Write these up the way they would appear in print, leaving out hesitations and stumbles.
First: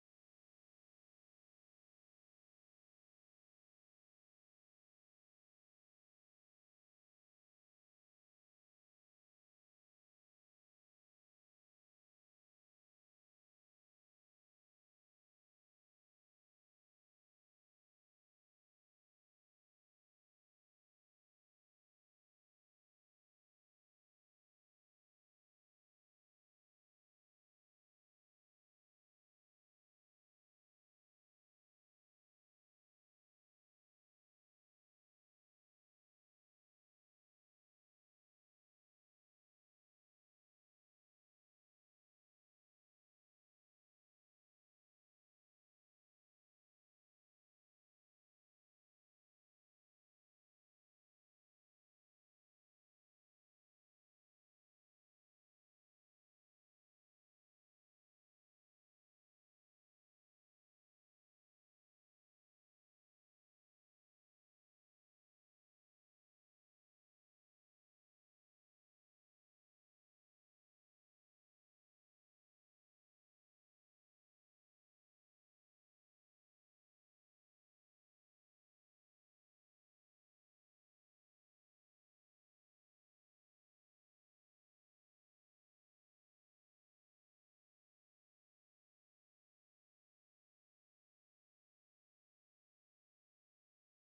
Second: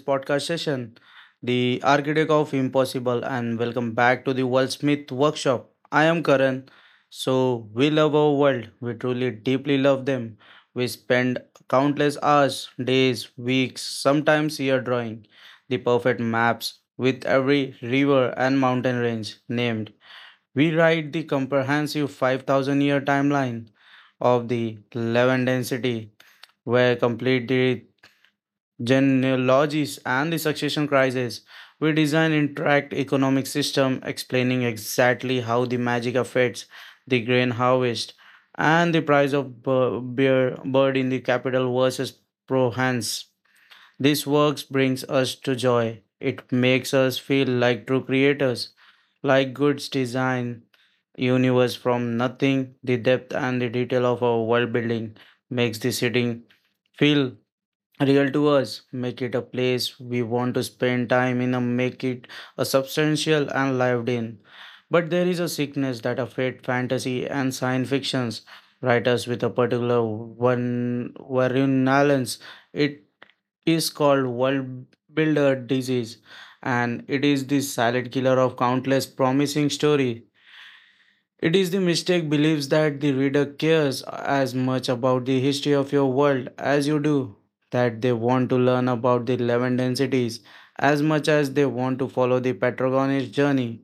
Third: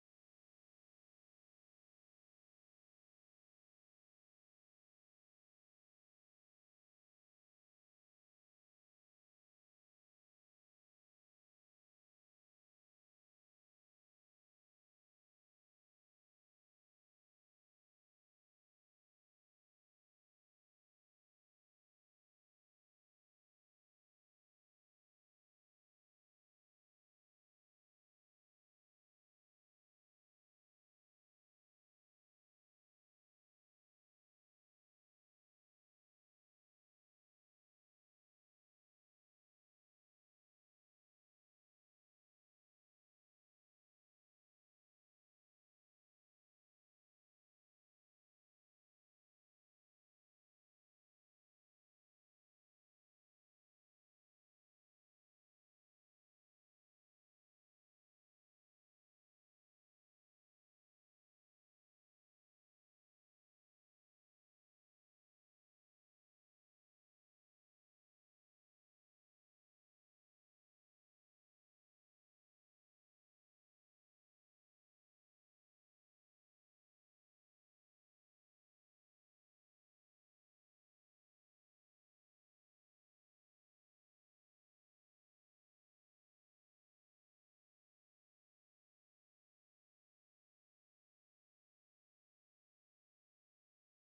podcast session, The Architect of Impossible, and welcome back to the Wordsmith Workshop. I am Karan. So, we love our world, we truly deeply love them. We spend countless hours, days, weeks, sometimes year drawing the perfect maps with every river and mountain range named. We write the comprehensive 5,000 year timeline of the Levantine city where complete the genealogies and the succession crisis, we design interact economic system explaining exactly how the magic affects the grain harvest and the price of beer bird in the capital versus prohance. This works brings us to joy, it makes us feel like true creators, like goods design universe from nothing. The depth and the detail of our world building makes the sitting feel real to us, make it a place we want to spend time in and make it a substantial and lived in. But there is a sickness that affect fantasy and science fictions writers with a particular one virulence. It is called world builder disease, and it is the silent killer of countless promising story. It is the mistake believes that the reader cares as much about the history of your world as you do, that they want to learn about the Levanten cities as much as they want to follow the protagonist's journey.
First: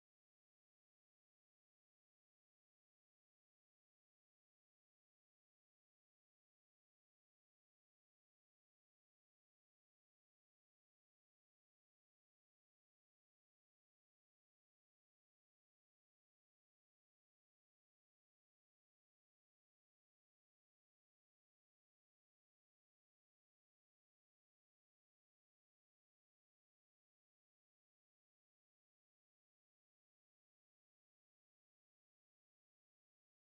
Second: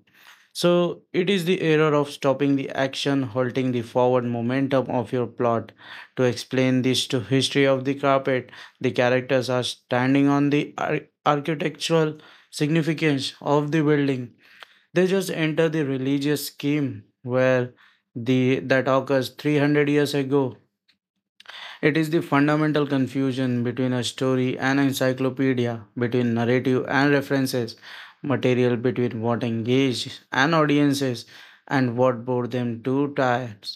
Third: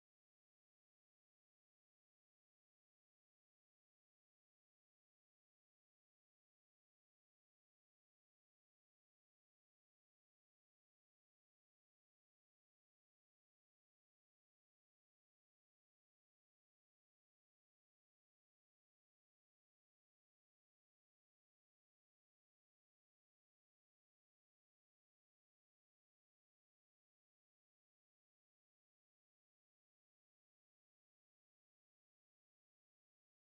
So, it is the error of stopping the action, halting the forward momentum of your plot. To explain this to history of the carpet, the characters are standing on the architectural significance of the building they just enter the religious scheme where the that occurs 300 years ago. It is the fundamental confusion between a story and an encyclopedia, between narrative and references, material between what engaged and audiences and what bore them too tired.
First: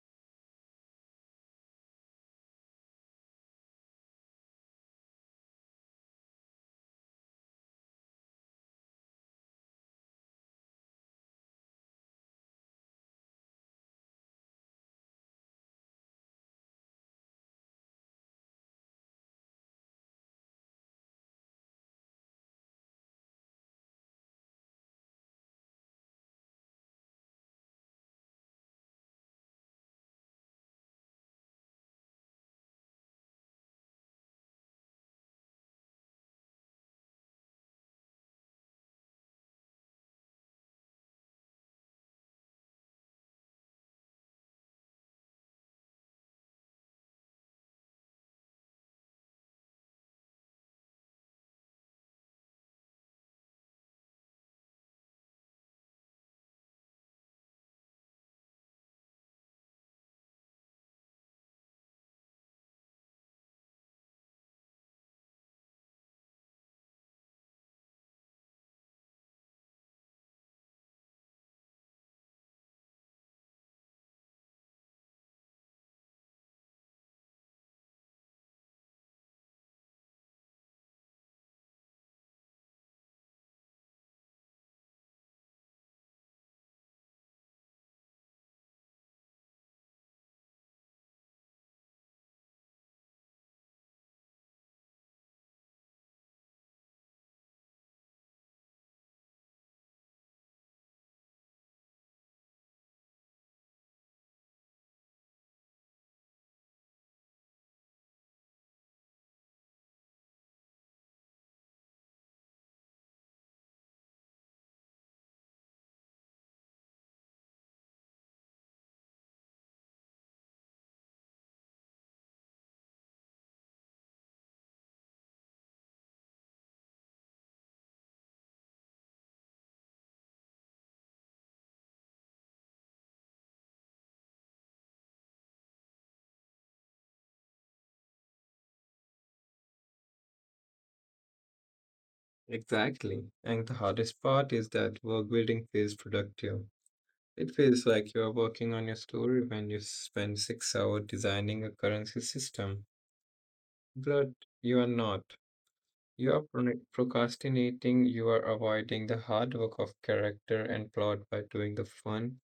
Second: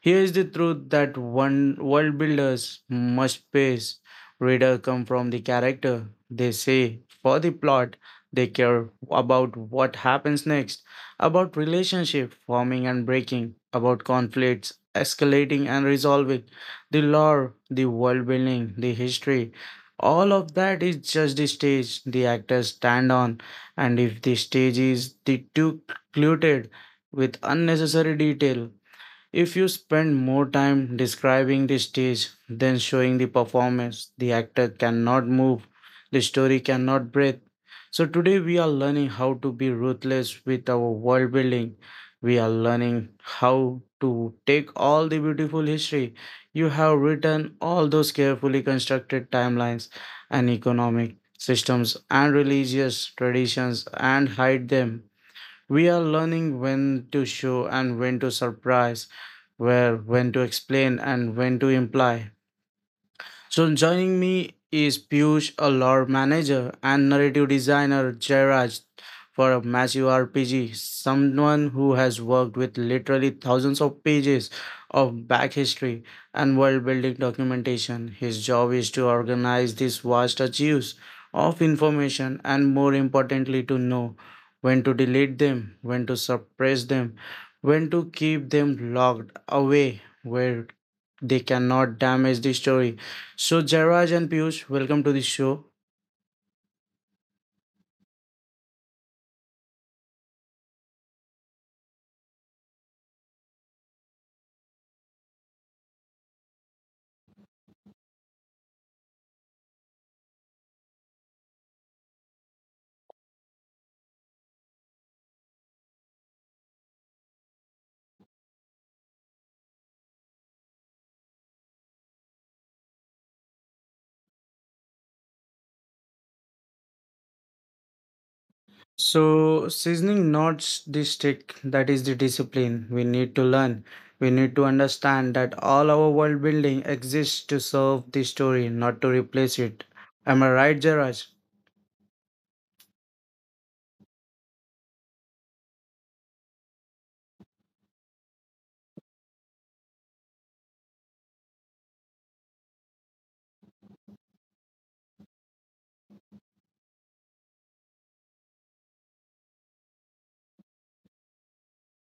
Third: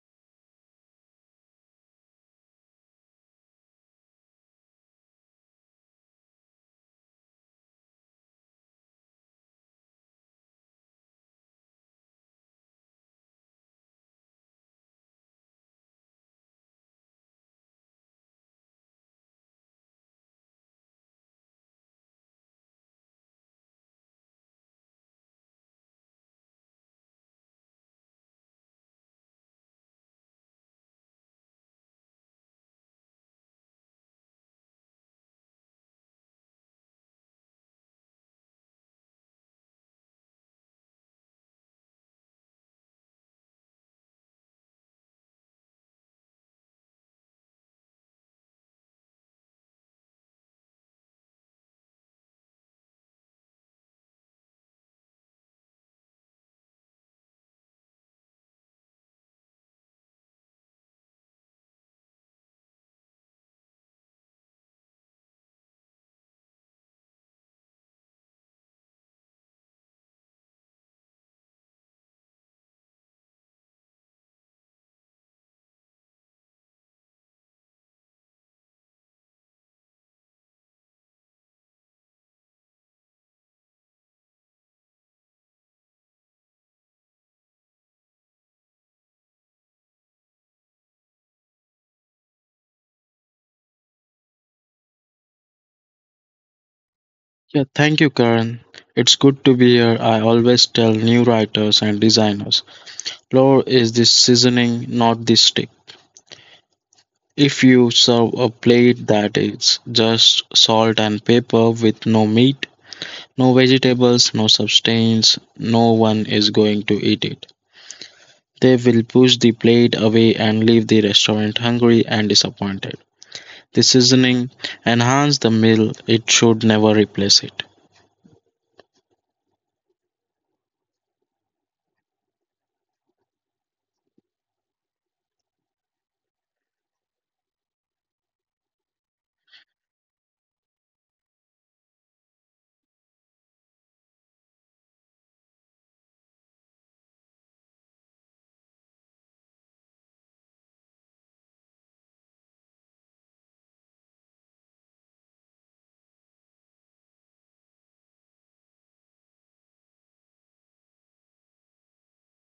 Here is the truth that one world builders must face. Reader come from the character, they say for the plot. They care about what happens next, about relationship forming and breaking, about conflicts escalating and resolving the lore, the world building, the history. All of that is just the stage the actors stand on, and if the stage is the too cluttered with unnecessary detail, if you spend more time describing the stage than showing the performance, the actor cannot move, the story cannot breathe. So today we are learning how to be ruthless with our world building. We are learning how to take all the beautiful history you have written, all those carefully constructed timelines and economic systems and religious traditions, and hide them. We are learning when to show and when to surprise, where when to explain and when to imply. So joining me is Piyush, a lore manager and narrative designer Jairaj for a massive RPG, someone who has worked with literally thousands of pages of back history and world building documentation. His job is to organize these vast archives of information and more importantly to know when to delete them, when to suppress them, when to keep them locked away where they cannot damage the story. So, Jairaj and Piyush, welcome to the show. Yeah, thank you, Karan. It's good to be here. I always tell new writers and designers flour is the seasoning, not the stick. If you serve a plate that is just salt and pepper with no meat, no vegetables, no substance, no one is going to eat it. They will push the plate away and leave the restaurant hungry and disappointed. The seasoning enhances the meal, it should never replace it. So, seasoning not the stick, that is the discipline we need to learn. We need to understand that all our world building exists to serve the story, not to replace it. Am I right, Jairaj? Exactly. And the hardest part is that work building feels productive. It feels like you are working on your story when you spend 6 hours designing a currency system. But you are not. You are procrastinating, you are avoiding the hard work of character and plot by doing the fun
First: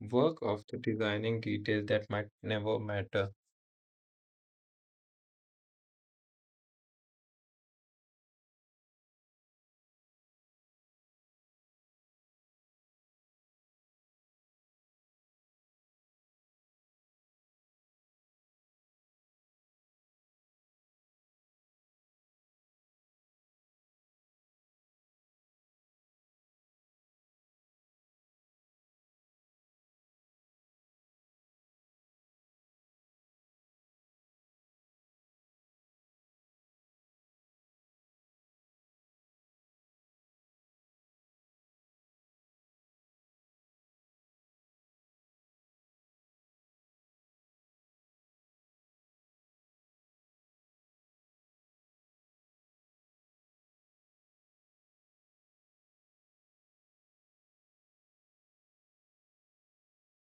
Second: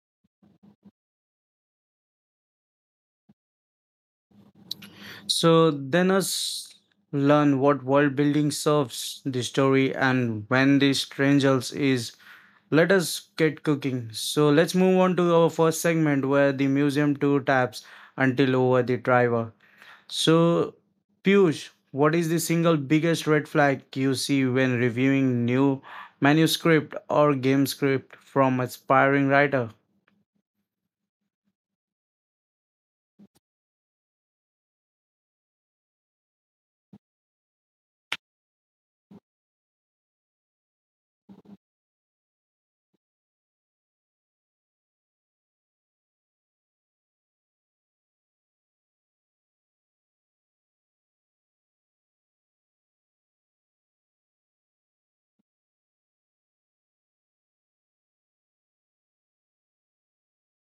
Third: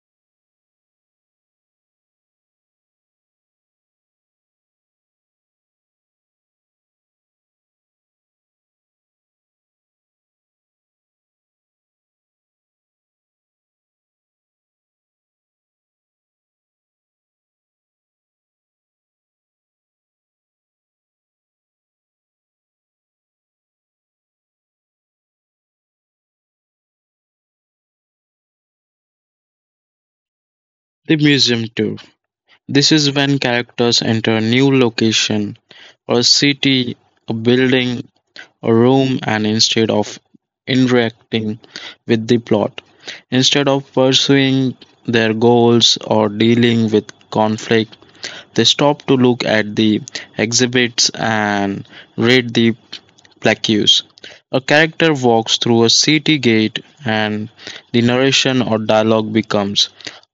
work of the designing details that might never matter. So, then us learn what world building serves the story and when the strangers is. Let us get cooking. So let's move on to our first segment where the museum tour taps until over the driver. So, Piyush, what is the single biggest red flag you see when reviewing new manuscript or game script from aspiring writer? The museum tour. This is when characters enter a new location, or a city, a building, a room, and instead of interacting with the plot, instead of pursuing their goals or dealing with conflict, they stop to look at the exhibits and read the plaques. A character walks through a city gate, and the narration or dialogue becomes,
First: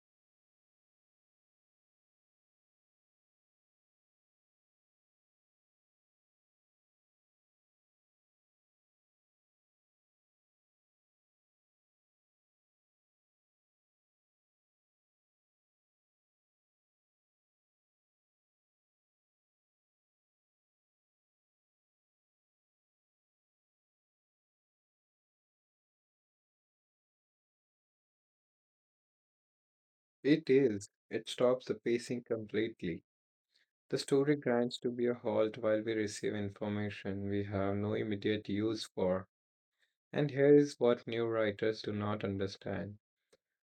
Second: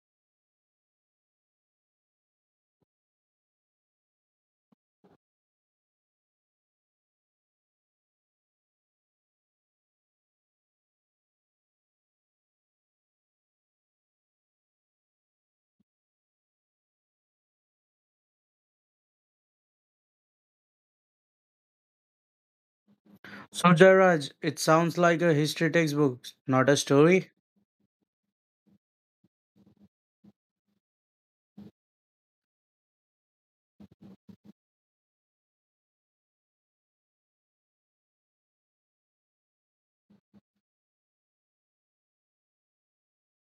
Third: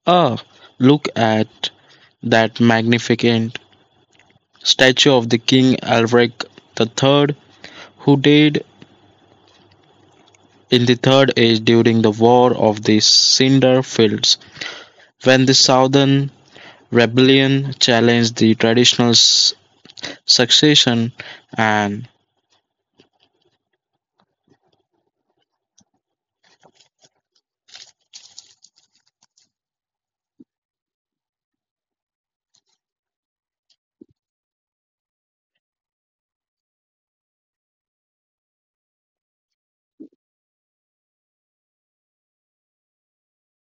"Ah, look at that magnificent statue of the King Alaric the Third, who died in the Third Age during the War of the Cinder Fields, when the Southern Rebellion challenged the traditional succession and..." So, Jairaj, it sounds like a history textbook, not a story. It is. It stops the pacing completely. The story grinds to be a halt while we receive information we have no immediate use for. And here is what new writers do not understand,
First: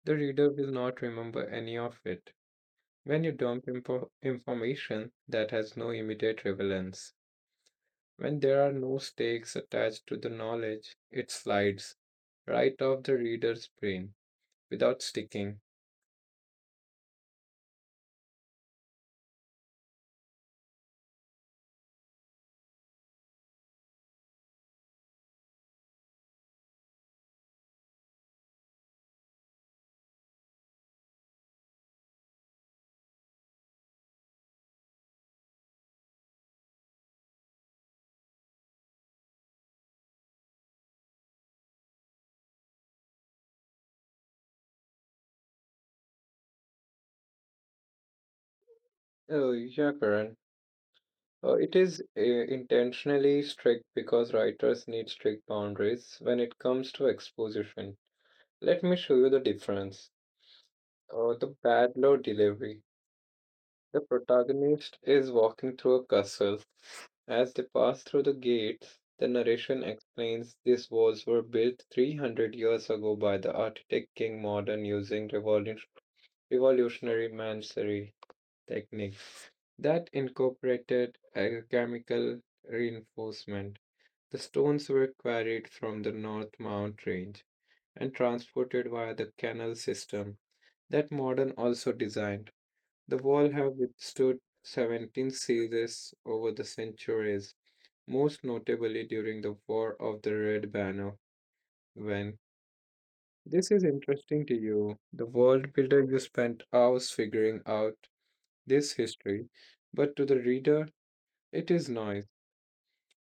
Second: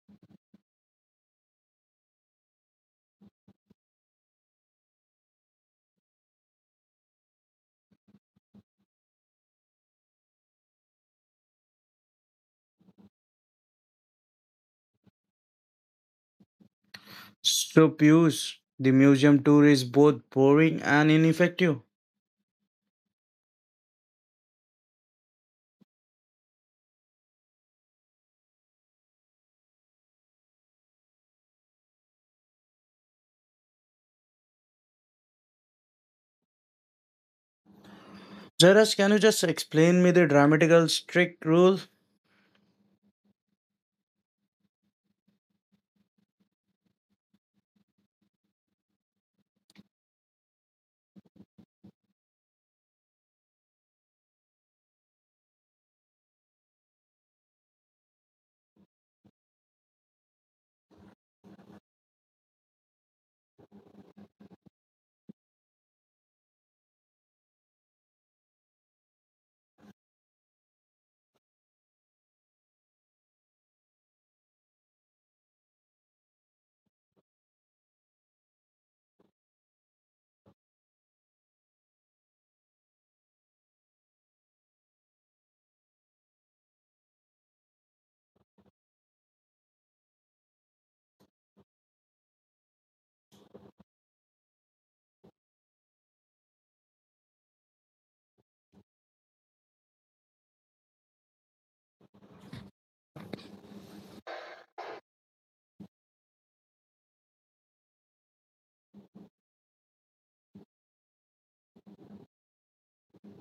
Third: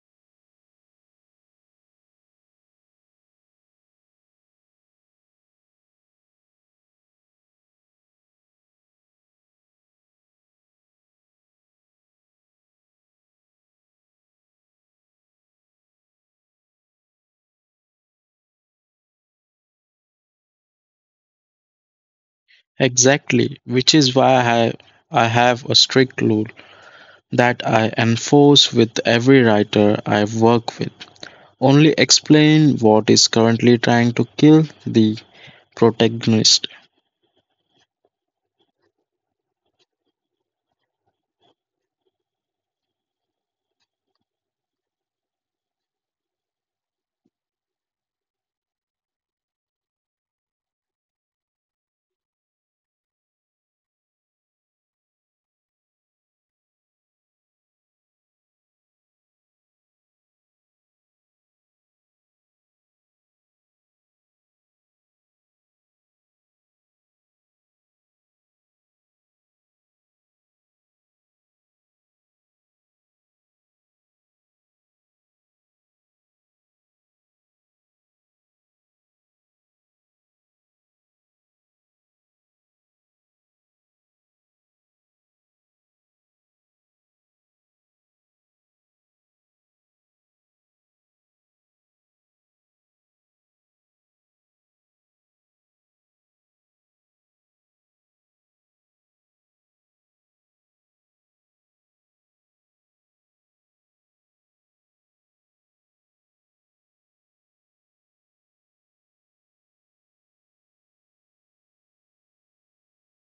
the reader will not remember any of it. When you dump information that has no immediate relevance, when there are no stakes attached to the knowledge, it slides right off the reader's brain without sticking. So, Piyush, the museum tour is both boring and ineffective. Exactly, which is why I have a strict rule that I enforce with every writer I work with. Only explain what is currently trying to kill the protagonist. Jairaj, can you just explain me the grammatical strict rule? Oh, yeah, Karan. It is intentionally strict because writers need strict boundaries when it comes to exposition. Let me show you the difference. The bad law delivery. The protagonist is walking through a castle. As they pass through the gates, the narration explains these walls were built 300 years ago by the architect King Modern using revolutionary masonry techniques that incorporated alchemical reinforcement. The stones were quarried from the North Mount Range and transported via the canal system that modern also designed. The wall have withstood 17 sieges over the centuries, most notably during the War of the Red Banner when this is interesting to you. The world builder you spent hours figuring out this history, but to the reader it is noise.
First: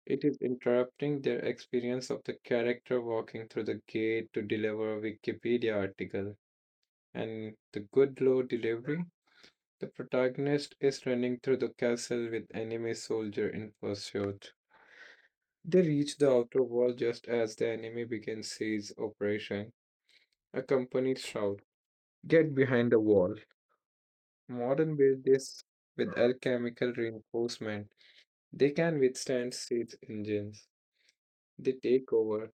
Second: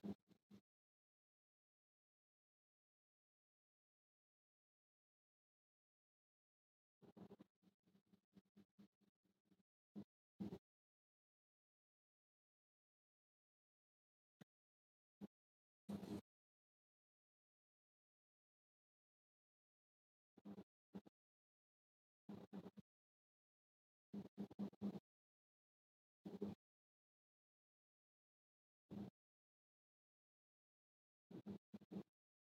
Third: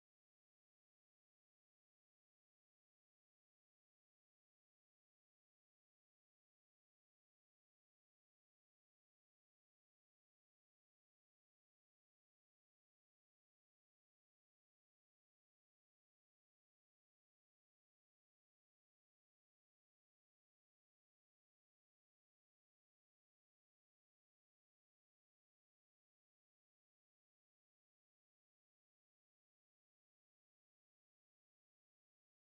It is interrupting their experience of the character walking through the gate to deliver a Wikipedia article. And the good law delivery, the protagonist is running through the castle with enemy soldier in pursuit. They reach the outer wall just as the enemy begins siege operation. A company shout, get behind the wall. Modern build this with alchemical reinforcement. They can withstand siege engines. They take over.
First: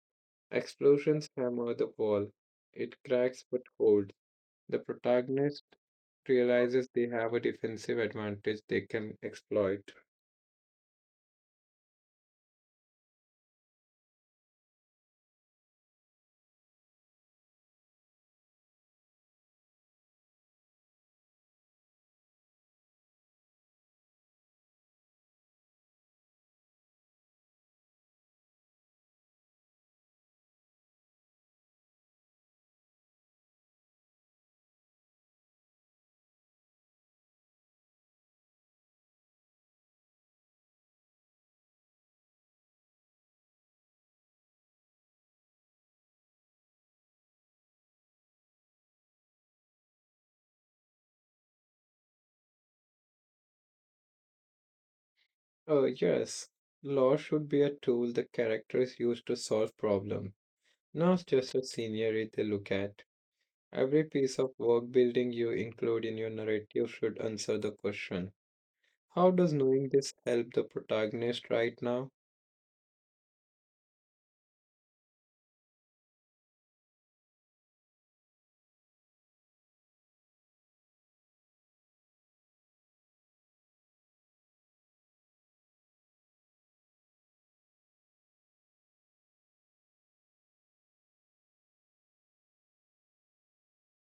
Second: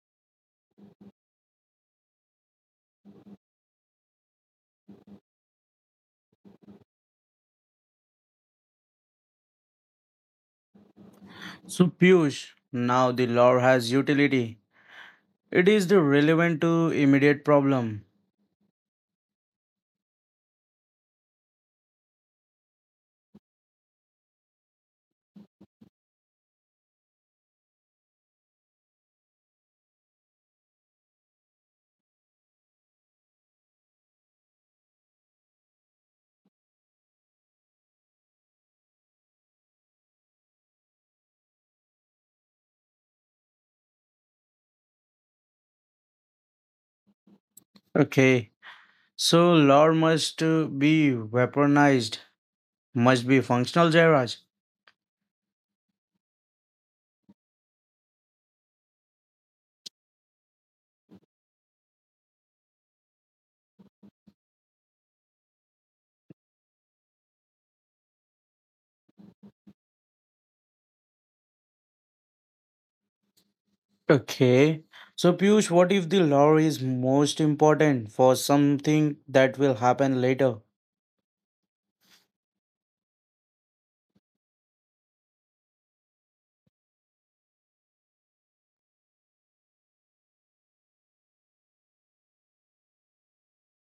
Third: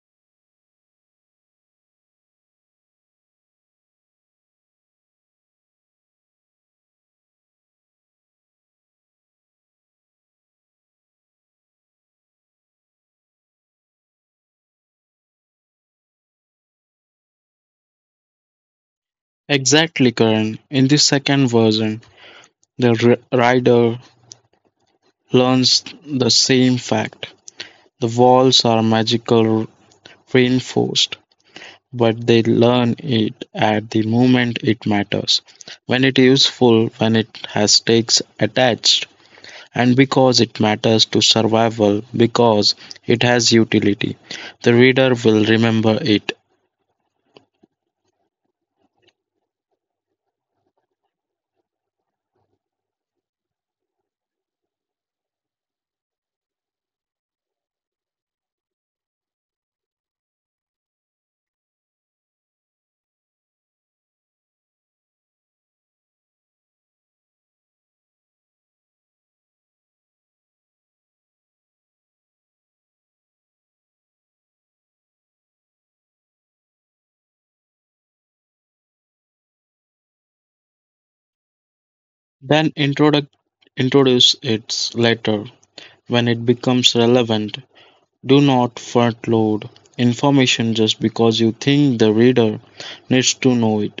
Explosions hammer the wall. It cracks but holds. The protagonist realizes they have a defensive advantage they can exploit. So, Piyush, now the law has utility. It is the relevant to immediate problem. Exactly, Karan. In the second version, the rider learns the same fact. The walls are magical reinforced. But they learn it at the moment it matters, when it is useful, when it has stakes attached, and because it matters to survival, because it has utility. The reader will remember it. Okay, so law must be weaponized, must be functional, Jairaj. Oh, yes. Law should be a tool the characters use to solve problems, not just a scenery they look at. Every piece of work building you include in your narrative should answer the question, how does knowing this help the protagonist right now? Okay, so Piyush, what if the law is most important for something that will happen later? Then introduce it later when it becomes relevant. Do not front load information just because you think the reader needs to know it.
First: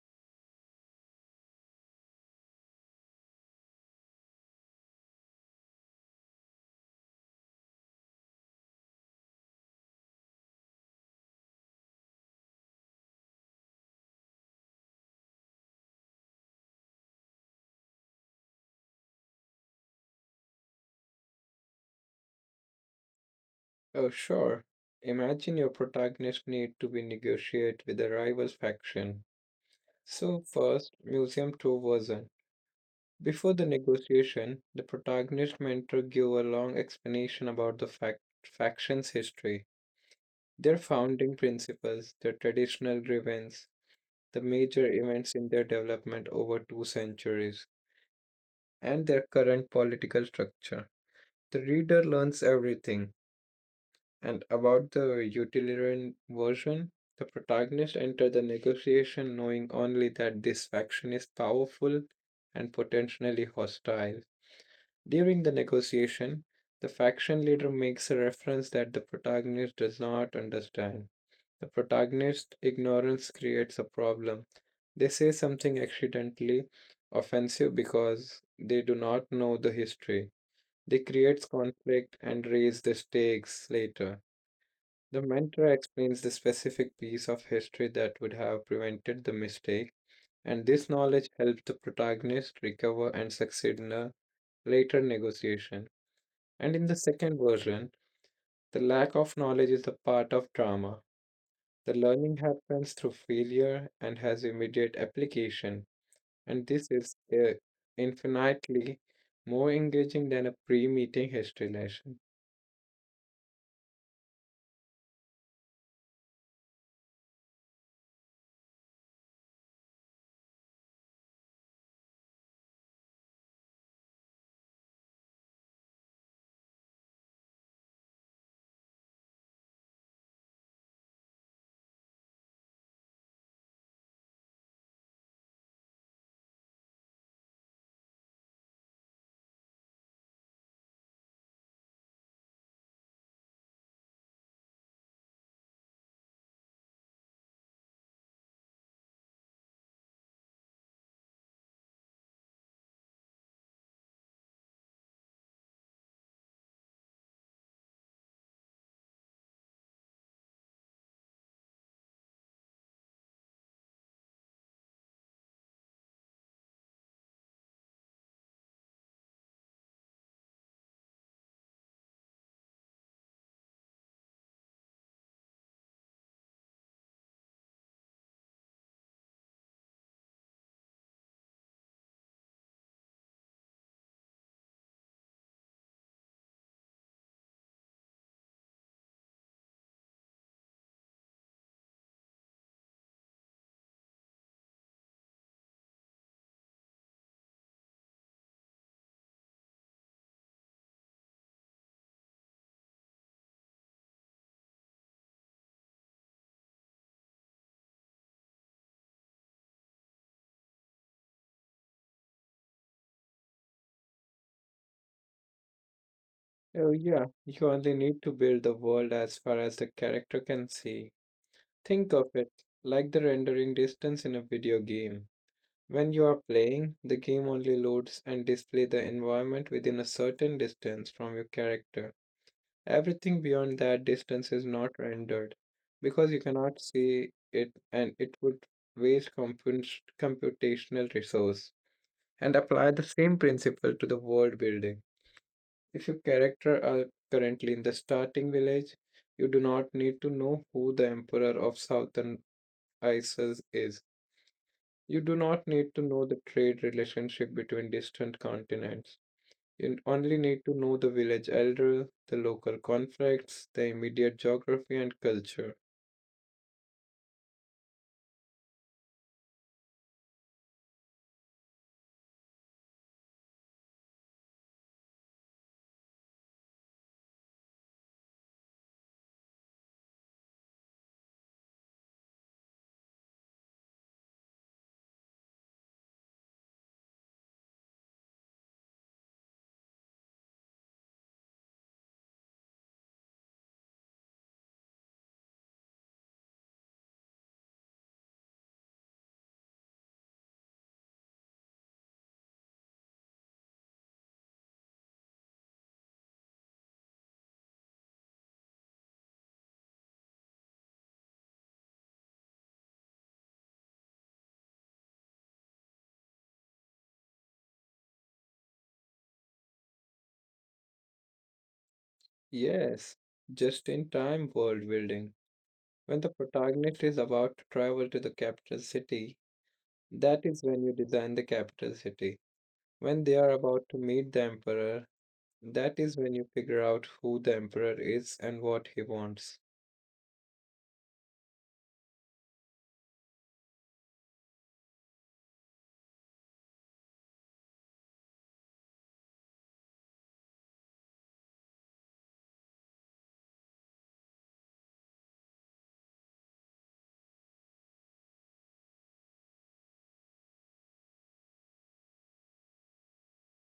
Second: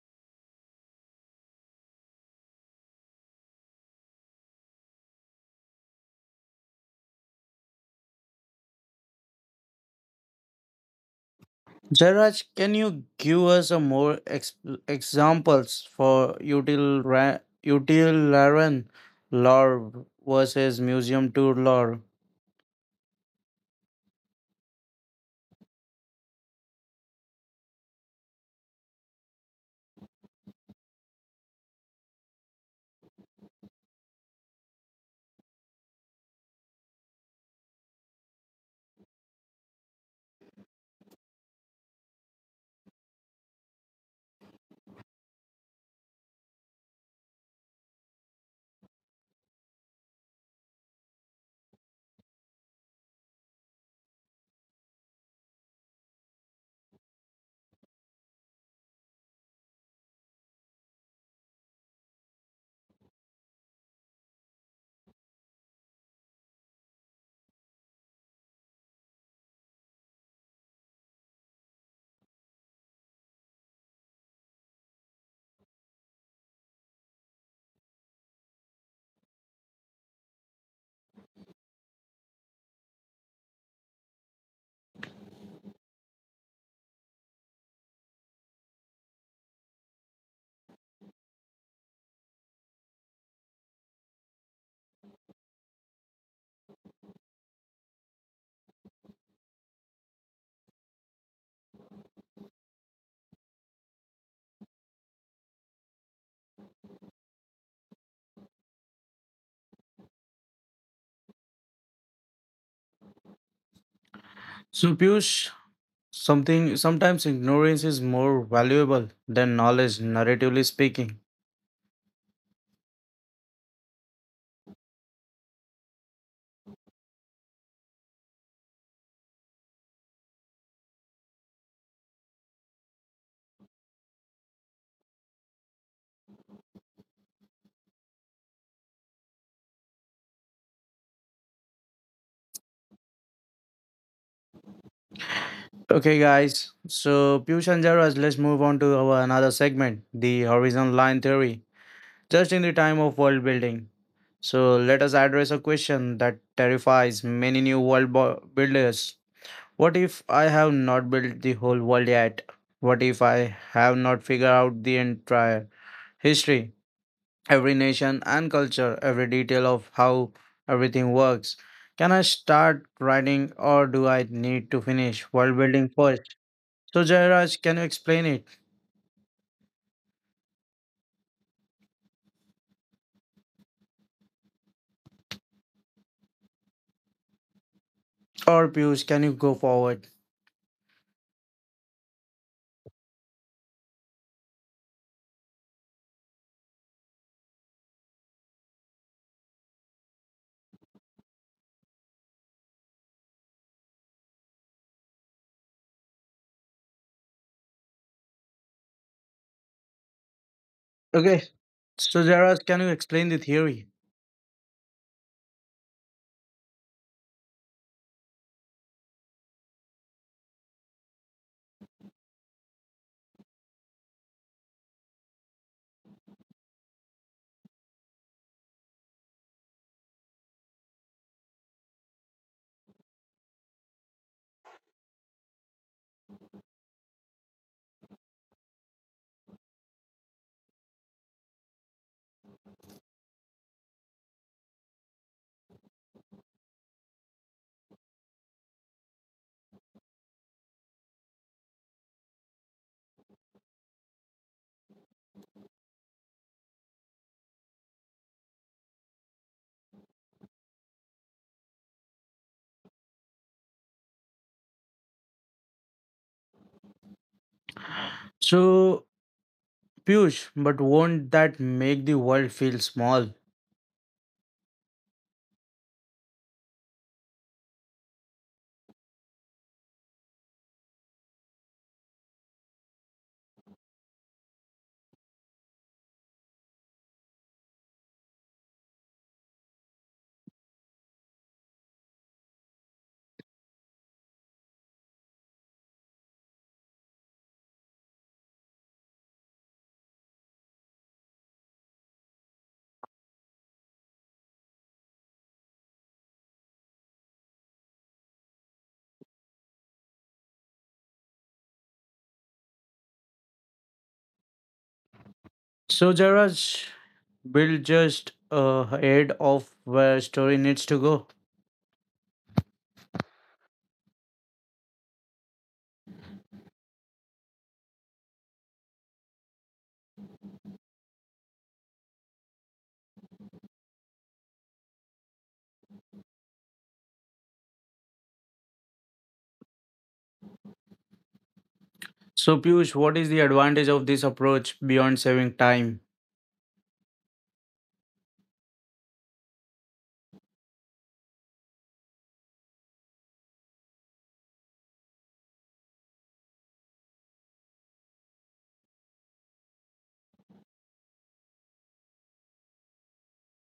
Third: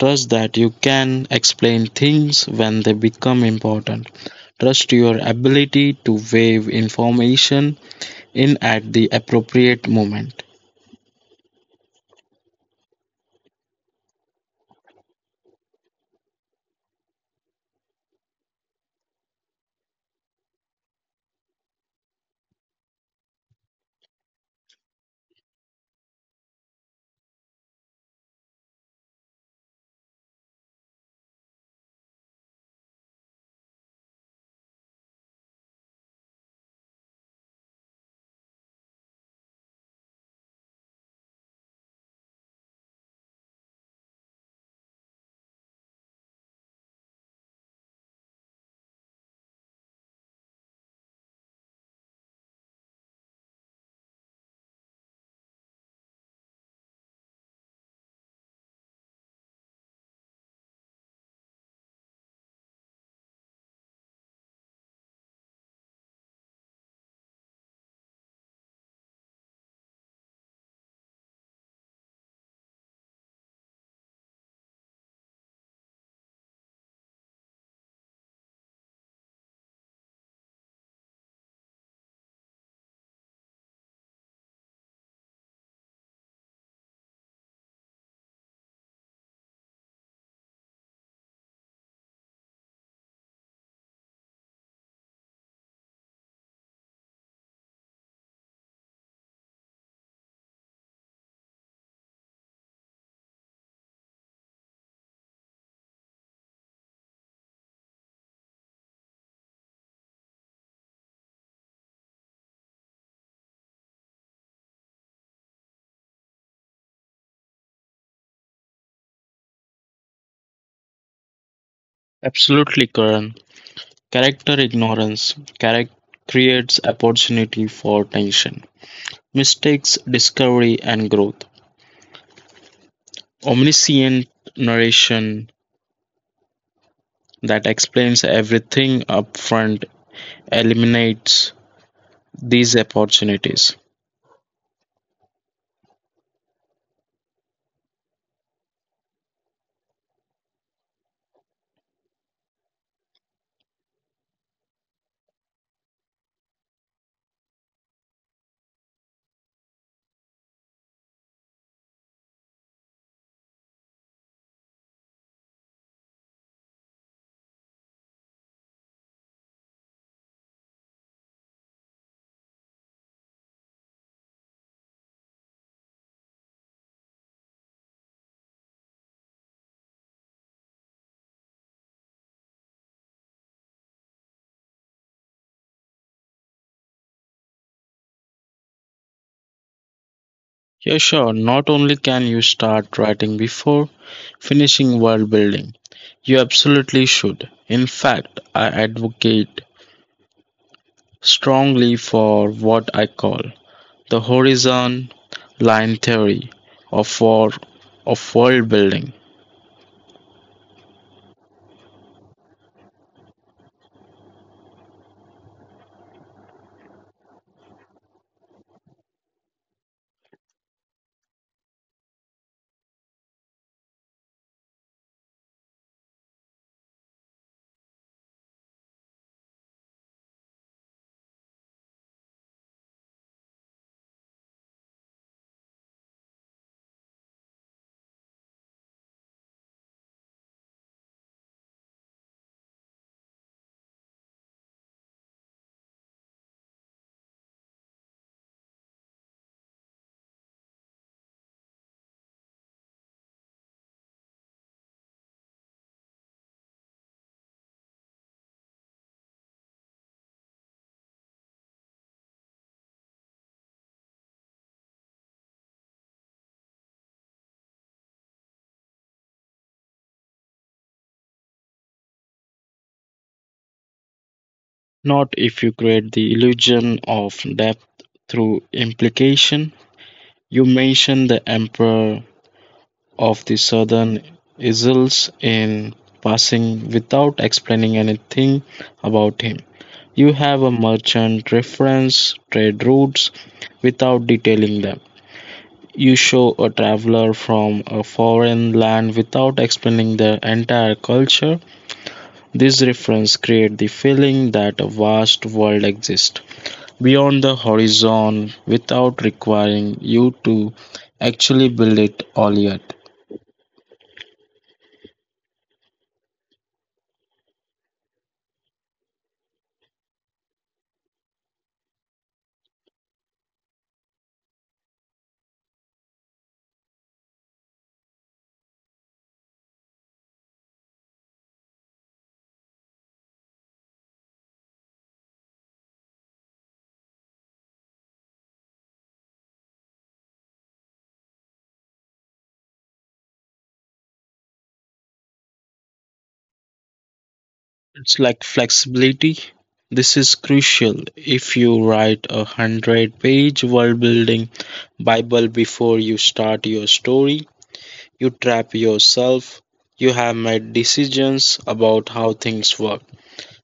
Trust that you can explain things when they become important. Trust your ability to weave information in at the appropriate moment. Jairaj, can you give us a more examples for utilitarian law versus museum tour law? Oh, sure. Imagine your protagonist need to be negotiate with a rival faction. So first, museum tour version. Before the negotiation, the protagonist mentor give a long explanation about the faction's history, their founding principles, their traditional grievance, the major events in their development over two centuries, and their current political structure. The reader learns everything. And about the utilitarian version, the protagonist enter the negotiation knowing only that this faction is powerful and potentially hostile. During the negotiation, the faction leader makes a reference that the protagonist does not understand. The protagonist's ignorance creates a problem. They say something accidentally offensive because they do not know the history. They creates conflict and raise the stakes later. The mentor explains the specific piece of history that would have prevented the mistake, and this knowledge helps the protagonist recover and succeed in a later negotiation. And in the second version, the lack of knowledge is a part of drama. The learning happens through failure and has immediate application, and this is infinitely more engaging than a pre meeting history lesson. So Piyush, something sometimes ignorance is more valuable than knowledge, narratively speaking. Absolutely, Karan. Character ignorance charac- creates opportunity for tension, mistakes, discovery, and growth. Omniscient narration that explains everything upfront eliminates these opportunities. Okay, guys. So Piyush and Jairaj, let's move on to our another segment, the horizon line theory. Just in the time of world building. So let us address a question that terrifies many new world builders. What if I have not built the whole world yet? What if I have not figured out the entire history? Every nation and culture, every detail of how everything works. Can I start writing or do I need to finish world building first? So, Jairaj, can you explain it? Or Piyush, can you go forward? Yeah, sure. Not only can you start writing before finishing world building, you absolutely should. In fact, I advocate strongly for what I call the horizon line theory of war of world building. Okay. So, Jairaj, can you explain the theory? Oh, yeah, you only need to build the world as far as the character can see. Think of it like the rendering distance in a video game. When you are playing, the game only loads and displays the environment within a certain distance from your character. Everything beyond that distance is not rendered because you cannot see it and it would waste computational resource. And apply the same principle to the world building. If your character are currently in the starting village, you do not need to know who the emperor of southern Isis is. You do not need to know the trade relationship between distant continents. You only need to know the village elder, the local conflicts, the immediate geography and culture. So, Piyush, but won't that make the world feel small? Not if you create the illusion of depth through implication. You mentioned the emperor of the southern Isles in passing without explaining anything about him. You have a merchant reference trade routes without detailing them. You show a traveler from a foreign land without explaining their entire culture. These references create the feeling that a vast world exists beyond the horizon without requiring you to actually build it all yet. So, Jairaj, build just ahead of where story needs to go. Yes, just in time world building. When the protagonist is about to travel to the capital city, that is when you design the capital city. When they are about to meet the emperor, that is when you figure out who the emperor is and what he wants. So, Piyush, what is the advantage of this approach beyond saving time? It's like flexibility. This is crucial. If you write a 100 page world building Bible before you start your story, you trap yourself. You have made decisions about how things work,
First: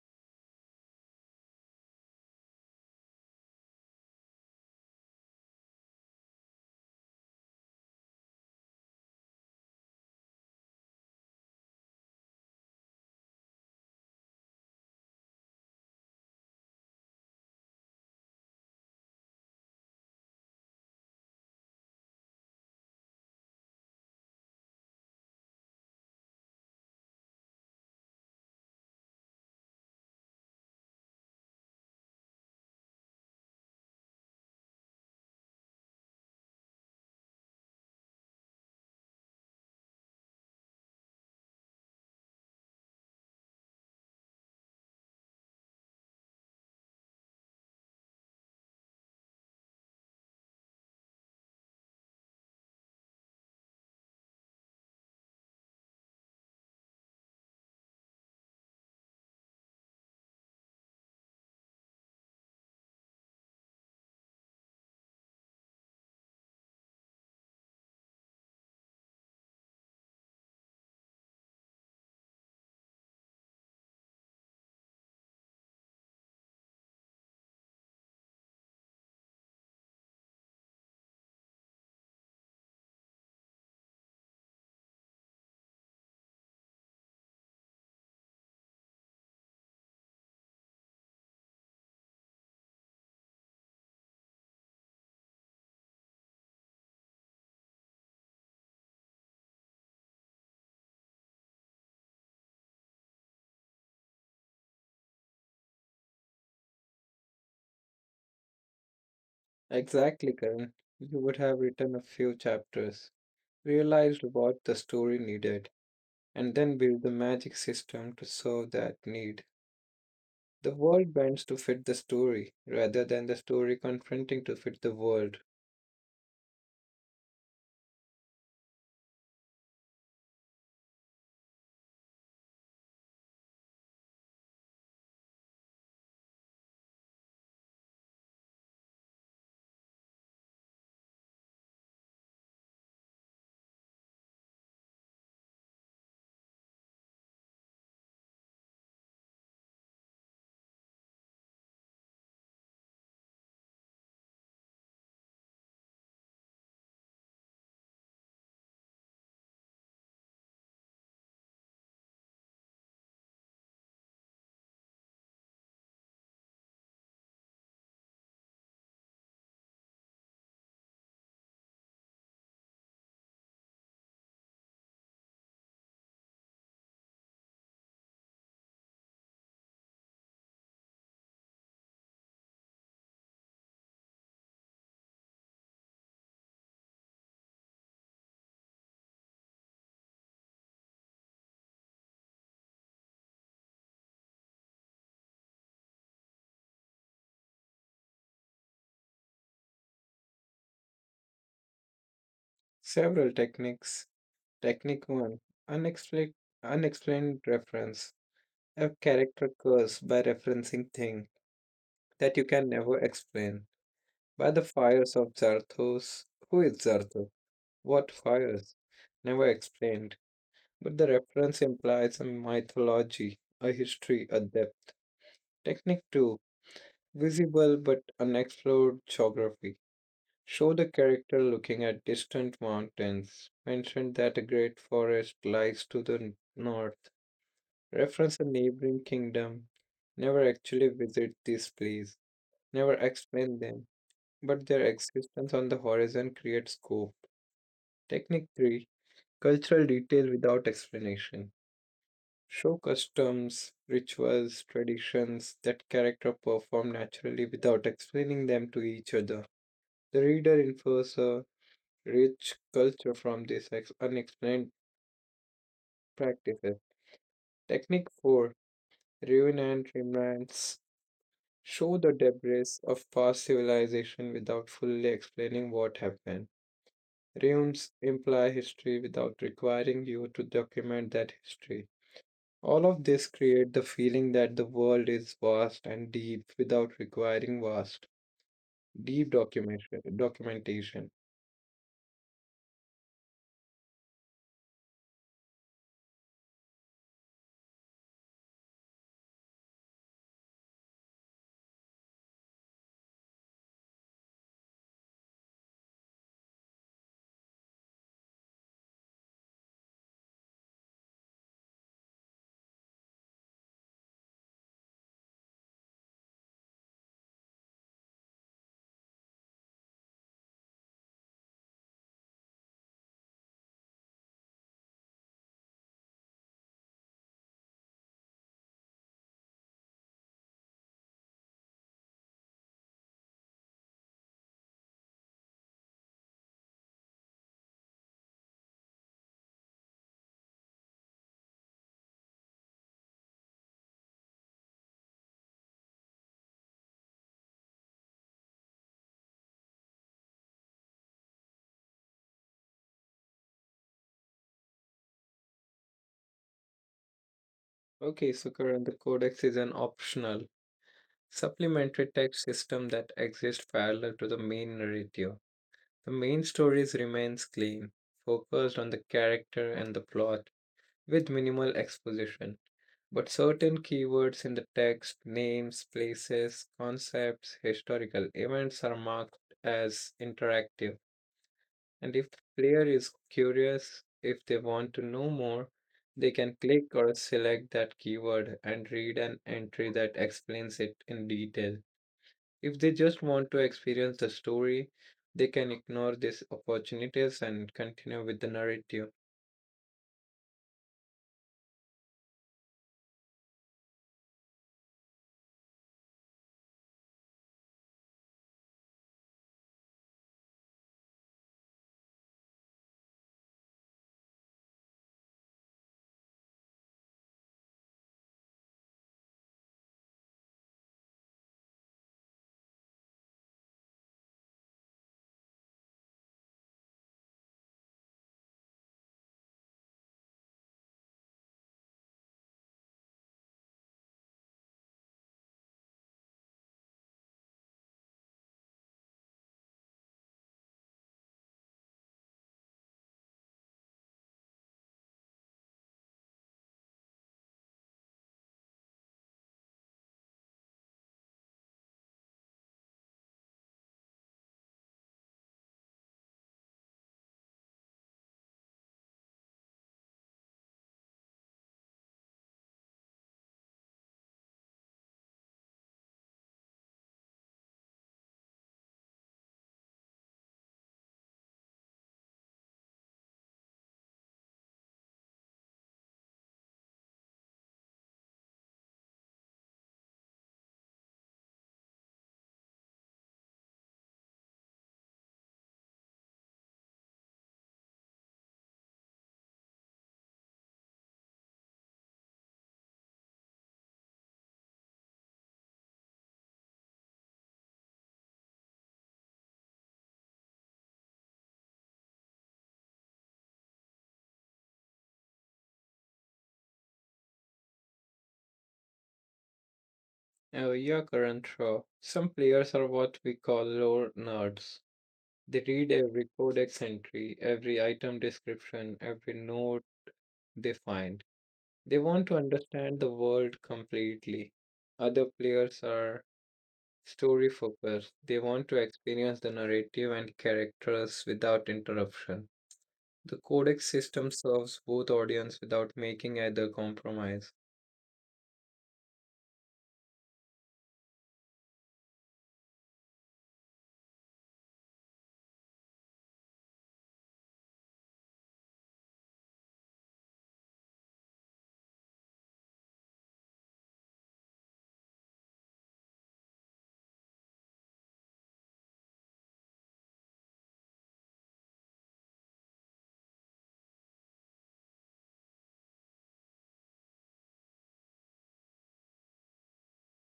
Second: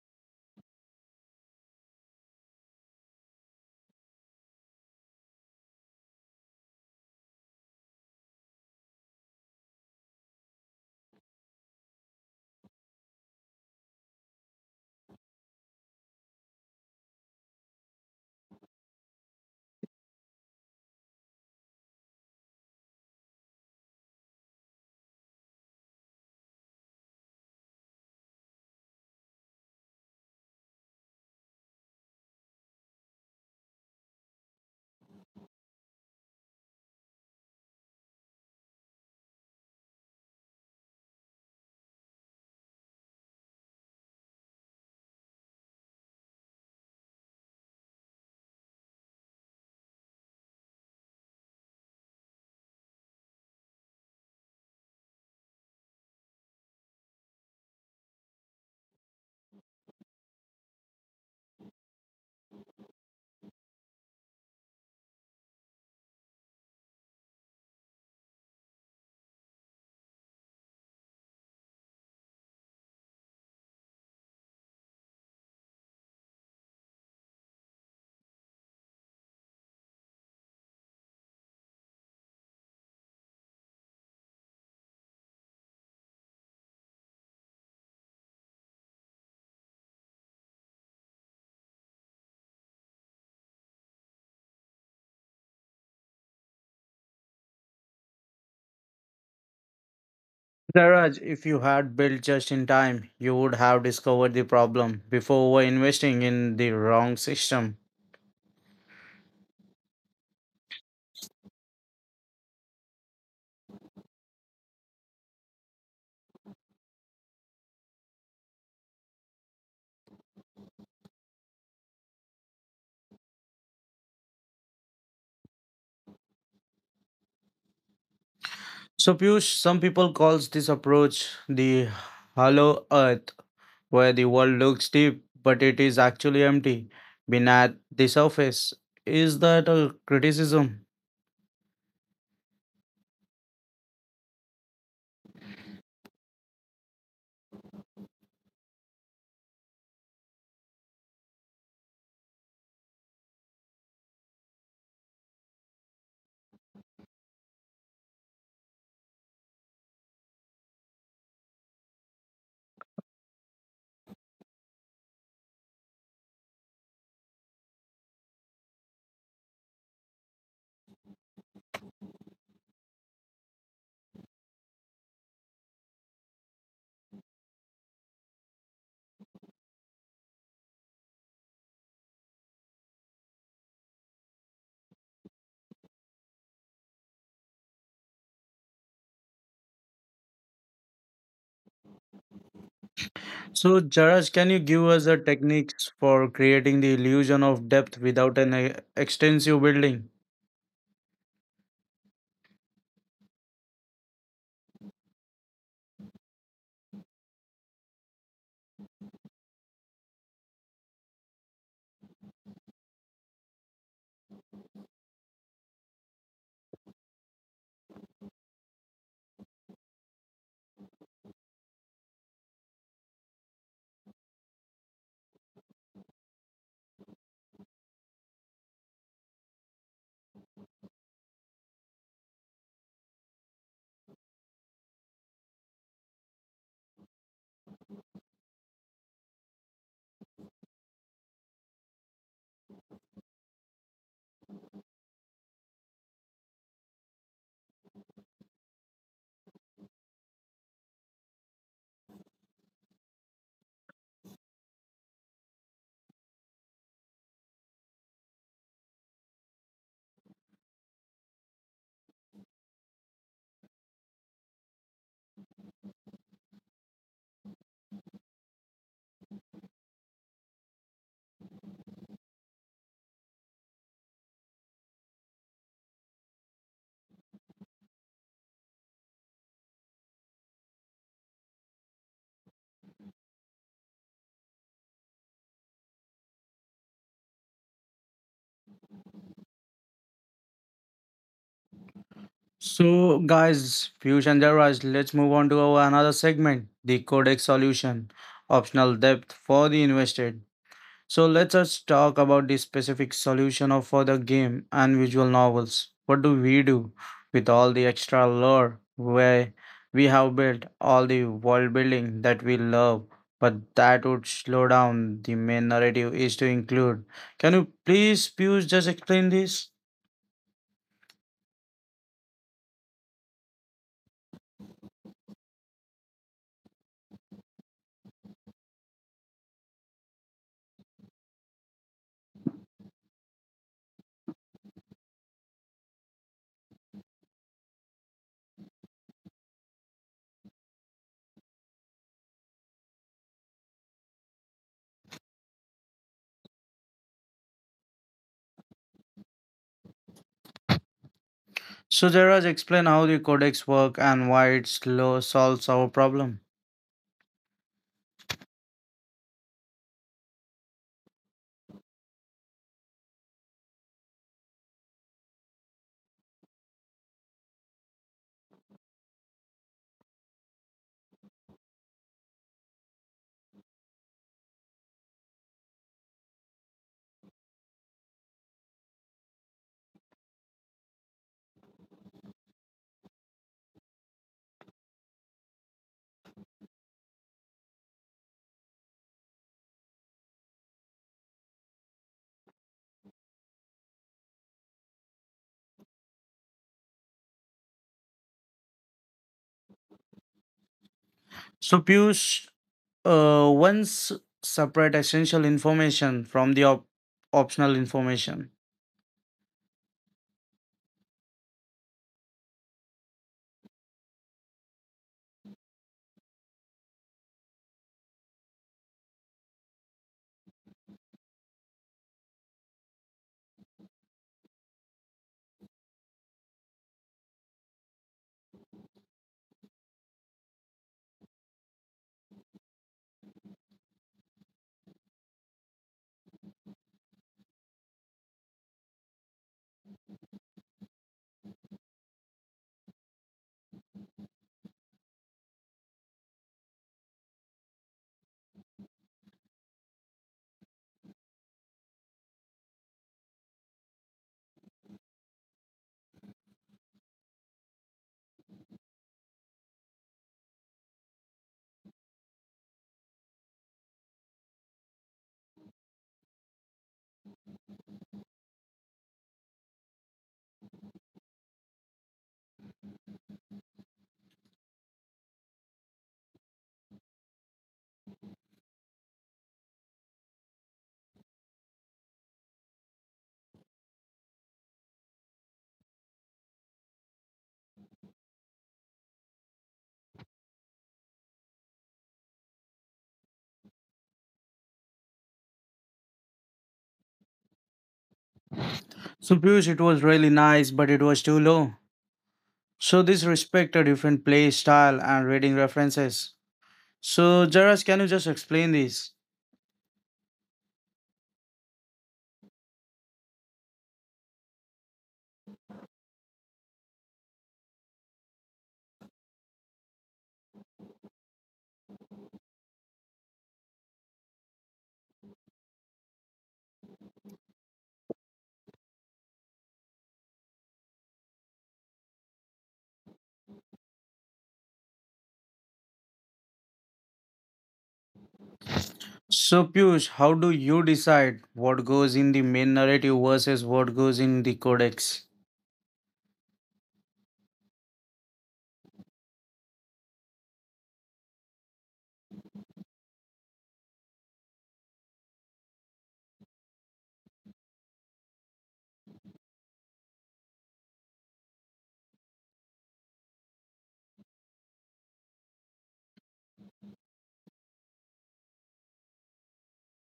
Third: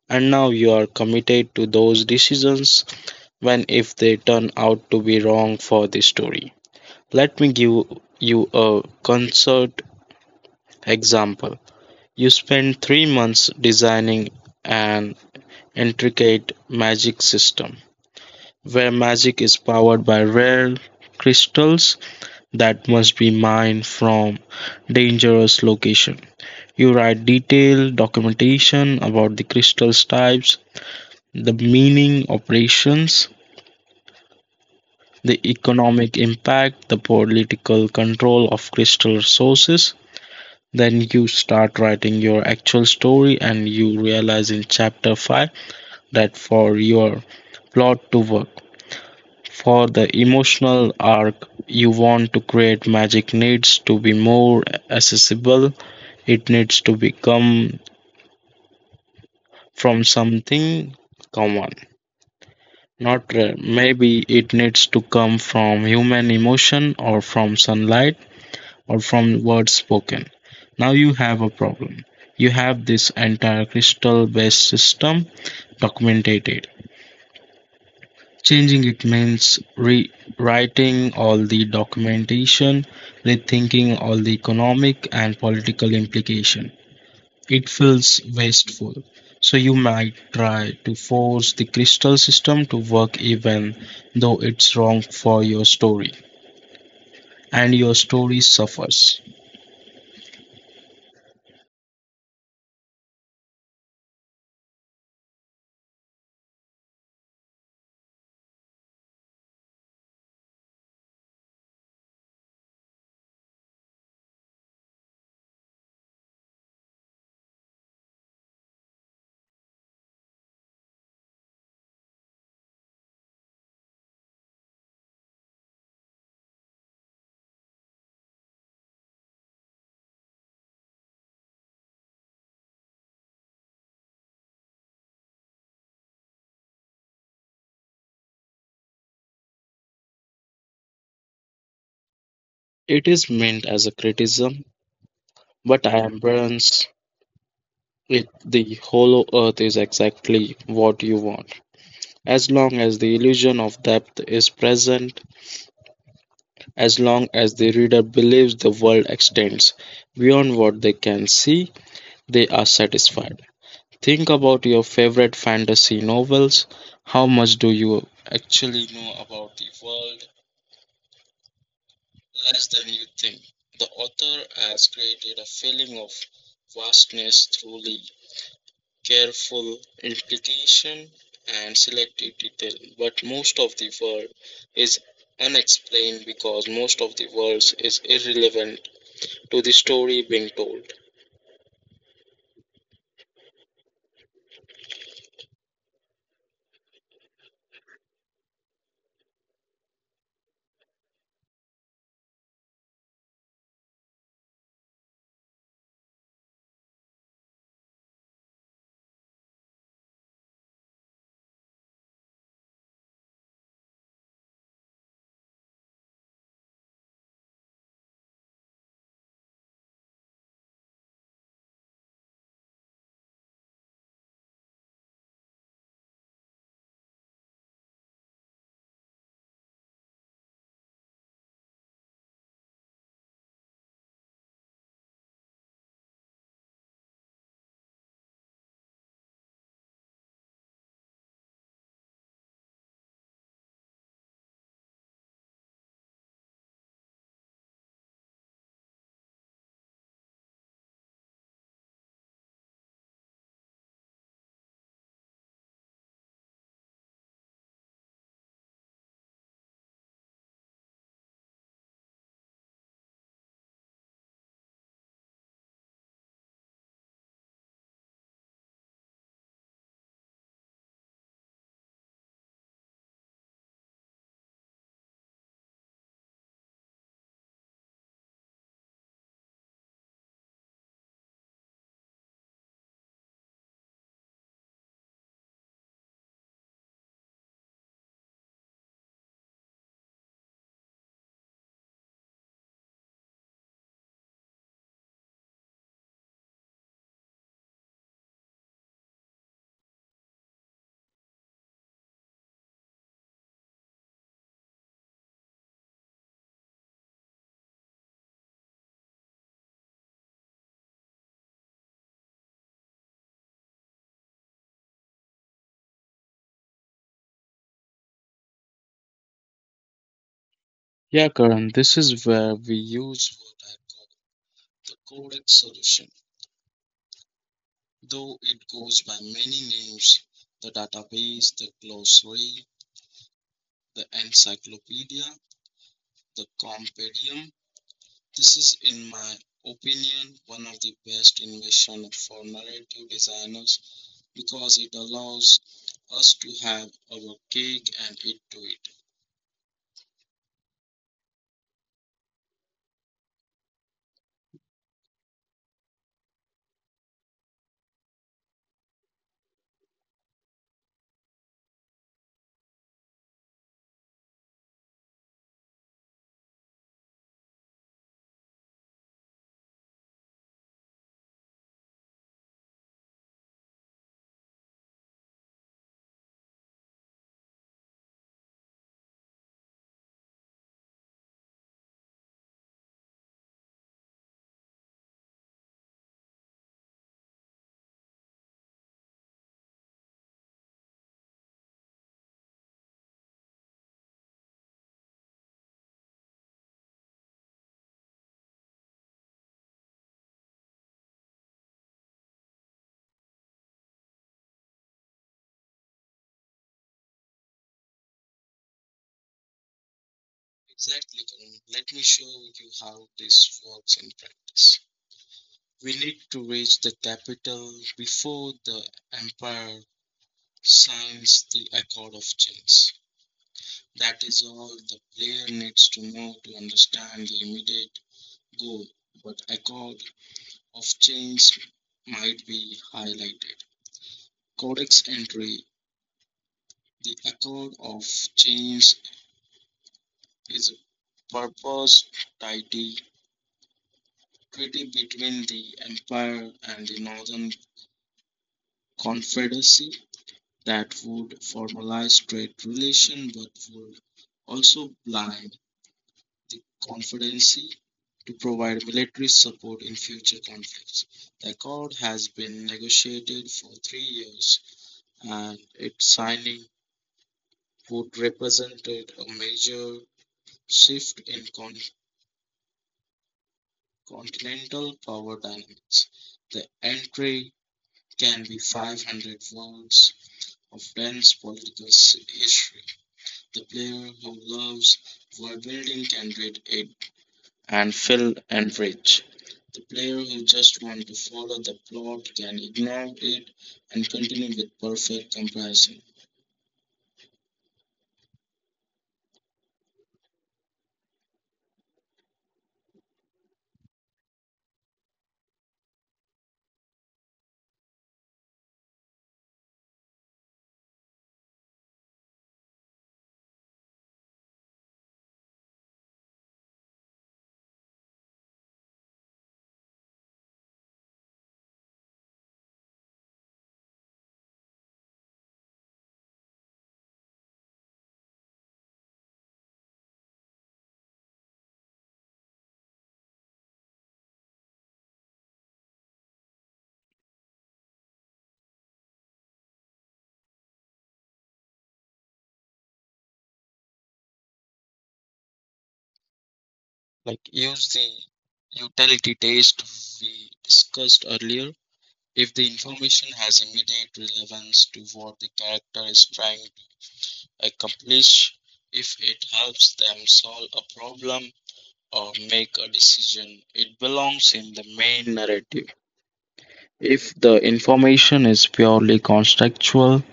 and now you are committed to those decisions when if they turn out to be wrong for the story. Let me give you a concert example. You spend 3 months designing an intricate magic system where magic is powered by rare crystals that must be mined from dangerous location. You write detailed documentation about the crystals types, the meaning operations, the economic impact, the political control of crystal resources. Then you start writing your actual story and you realize in chapter 5 that for your plot to work. For the emotional arc you want to create, magic needs to be more accessible. It needs to become from something common, not rare. Maybe it needs to come from human emotion or from sunlight or from words spoken. Now you have a problem. You have this entire crystal based system documented. Changing it means rewriting all the documentation, rethinking all the economic and political implication. It feels wasteful. So you might try to force the crystal system to work even though it's wrong for your story and your story suffers. Raj, if you had built just in time, you would have discovered the problem before over investing in the wrong system. Exactly, Karan. You would have written a few chapters, realized what the story needed, and then built the magic system to serve that need. The world bends to fit the story rather than the story confronting to fit the world. So Piyush, some people calls this approach the hollow earth, where the world looks deep, but it is actually empty beneath the surface. Is that a criticism? It is meant as a criticism, but I embrace it. The hollow earth is exactly what you want. As long as the illusion of depth is present, as long as the reader believes the world extends beyond what they can see, they are satisfied. Think about your favorite fantasy novels. How much do you actually know about the world? Less than you think. The author has created a feeling of vastness through the careful implication and selective detail. But most of the world is unexplained because most of the world is irrelevant to the story being told. So Jaraj, can you give us the techniques for creating the illusion of depth without an extensive building? Several techniques. Technique 1, Unexplained, unexplained reference. A character curse by referencing thing that you can never explain. By the fires of Zarthos. Who is Zarthos? What fires? Never explained. But the reference implies a mythology, a history, a depth. Technique 2, visible but unexplored geography. Show the character looking at distant mountains. Mention that a great forest lies to the north. Reference a neighboring kingdom. Never actually visit these places. Never explain them. But their existence on the horizon creates scope. Technique 3, cultural detail without explanation, show customs, rituals, traditions that character perform naturally without explaining them to each other. The reader infers a rich culture from these unexplained practices. Technique 4, ruin and remnants, show the debris of past civilization without fully explaining what happened. Ruins imply history without requiring you to document that history. All of this create the feeling that the world is vast and deep without requiring vast, deep documentation. So, guys, fusion theorized. Let's move on to our another segment, the codex solution, optional depth for the invested. So, let's just talk about the specific solution of for the game and visual novels. What do we do with all the extra lore where we have built all the world building that we love, but that would slow down the main narrative is to include. Can you please, Pius, just explain this? Yeah, Karan, this is where we use what I call the correct solution. Though it goes by many names, the database, the glossary, the encyclopedia, the compendium. This is, in my opinion, one of the best invention for narrative designers because it allows us to have our cake and eat to it. So Jairaj, explain how the codex work and why it slow solves our problem. Okay, so Karan, the codex is an optional, supplementary text system that exists parallel to the main narrative. The main stories remains clean, focused on the character and the plot, with minimal exposition. But certain keywords in the text, names, places, concepts, historical events are marked as interactive. And if the player is curious, if they want to know more, they can click or select that keyword and read an entry that explains it in detail. If they just want to experience the story, they can ignore these opportunities and continue with the narrative. So Piyush, once separate essential information from the optional information. Exactly, Karan. Let me show you how this works in practice. We need to reach the capital before the empire signs the Accord of Change. That is all the player needs to know to understand the immediate goal, but Accord of Change might be highlighted. Codex entry: The Accord of Change is a purpose treaty, treaty between the empire and the northern confederacy that would formalize trade relation but would also blind the confederacy to provide military support in future conflicts. The accord has been negotiated for 3 years and its signing would represented a major shift in continental power dynamics. The entry can be 500 words of dense political history. The player who loves world building can read it and feel enriched. The player who just wants to follow the plot can ignore it and continue with perfect comparison. So Piyush, it was really nice, but it was too low. So this respect a different play style and reading references. So Jairaj, can you just explain this? Oh yeah, current show. Some players are what we call lore nerds. They read every codex entry, every item description, every note they find. They want to understand the world completely. Other players are story focused. They want to experience the narrative and characters without interruption. The codex system serves both audience without making either compromise. So Piyush, how do you decide what goes in the main narrative versus what goes in the codex? Like use the utility test we discussed earlier. If the information has immediate relevance to what the character is trying to accomplish, if it helps them solve a problem or make a decision, it belongs in the main narrative. If the information is purely contextual,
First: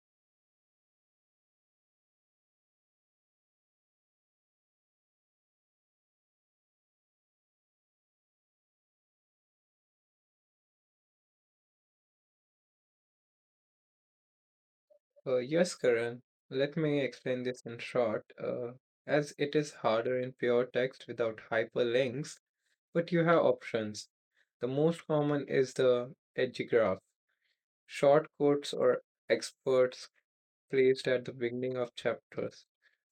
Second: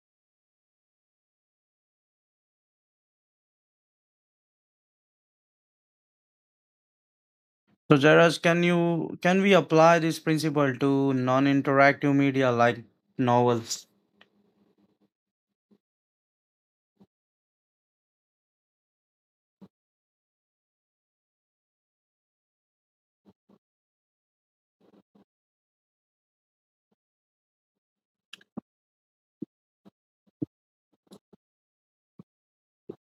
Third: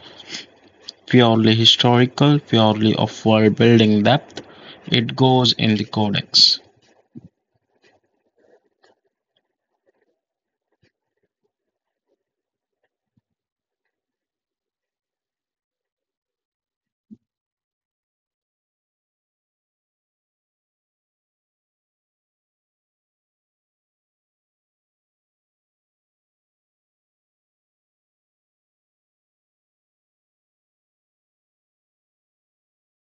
purely historical, purely of world building depth, it goes in the codex. So, Jairaj, can you can we apply this principle to non-interactive media like novels? Yes, Karan, let me explain this in short. As it is harder in pure text without hyperlinks, but you have options. The most common is the edgegraph, short quotes or experts placed at the beginning of chapters.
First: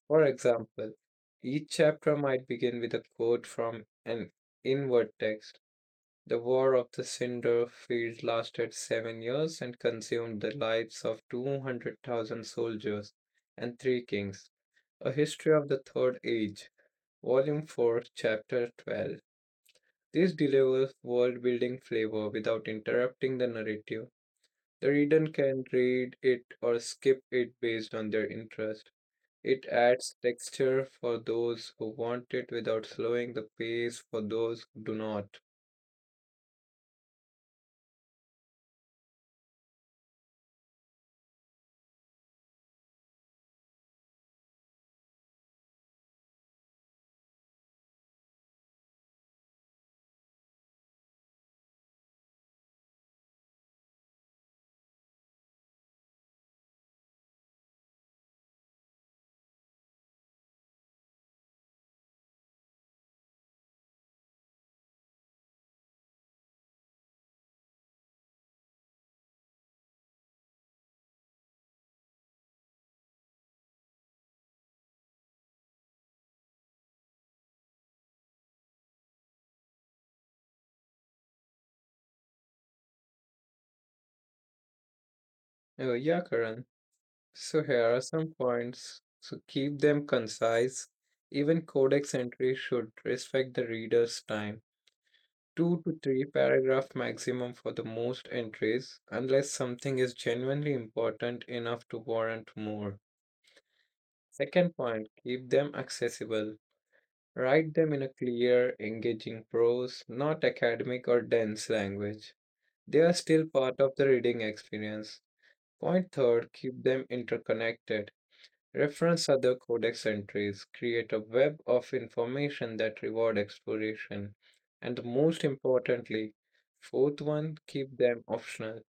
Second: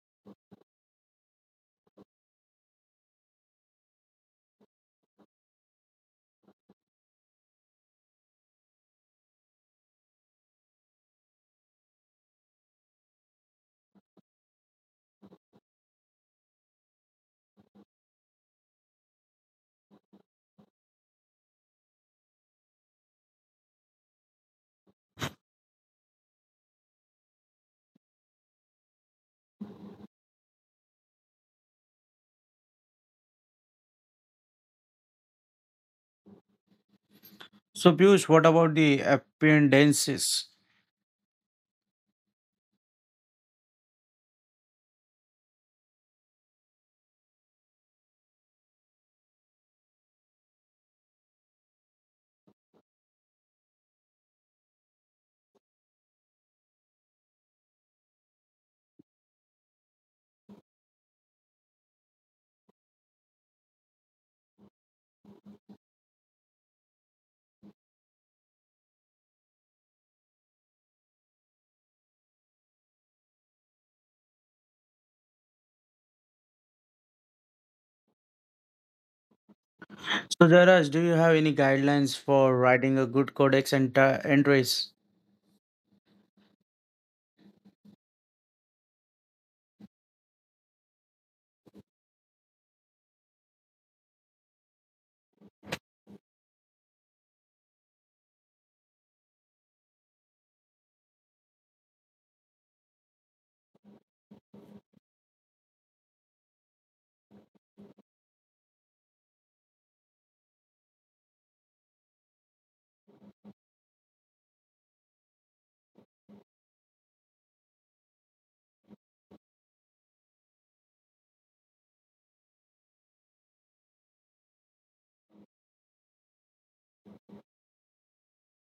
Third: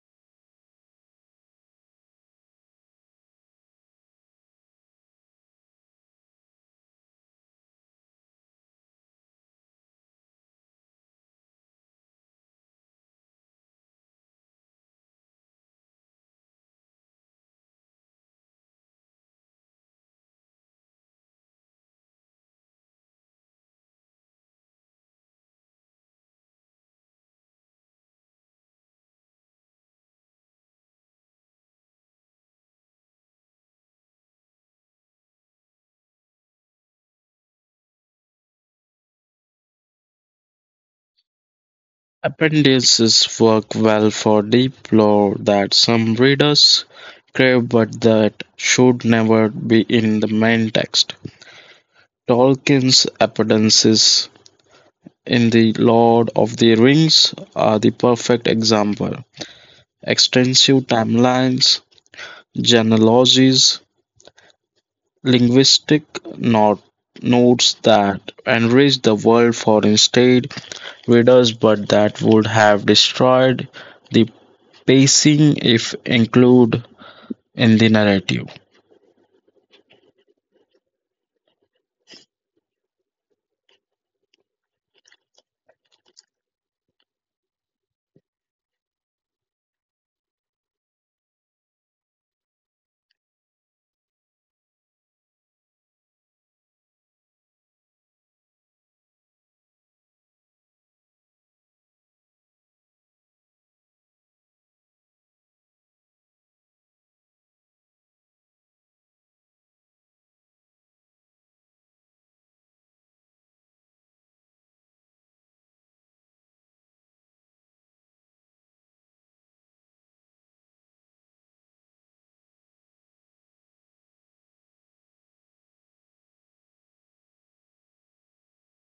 For example, each chapter might begin with a quote from an inward text. The War of the Cinder Field lasted 7 years and consumed the lives of 200,000 soldiers and three kings. A History of the Third Age, Volume 4, Chapter 12. This delivers world building flavor without interrupting the narrative. The reader can read it or skip it based on their interest. It adds texture for those who want it without slowing the pace for those who do not. So, Piyush, what about the appendices? Appendices work well for deep lore that some readers crave but that should never be in the main text. Tolkien's appendices in The Lord of the Rings are the perfect example. Extensive timelines, genealogies, linguistic not notes that enriched the world for instead readers but that would have destroyed the pacing if included in the narrative. So, Jairaj, do you have any guidelines for writing a good codex and entries? Oh, yeah, Karan. So here are some points. So keep them concise. Even codex entry should respect the reader's time. Two to three paragraph maximum for the most entries, unless something is genuinely important enough to warrant more. Second point, keep them accessible. Write them in a clear, engaging prose, not academic or dense language. They are still part of the reading experience. Point third, keep them interconnected. Reference other codex entries. Create a web of information that reward exploration. And most importantly, fourth one, keep them optional.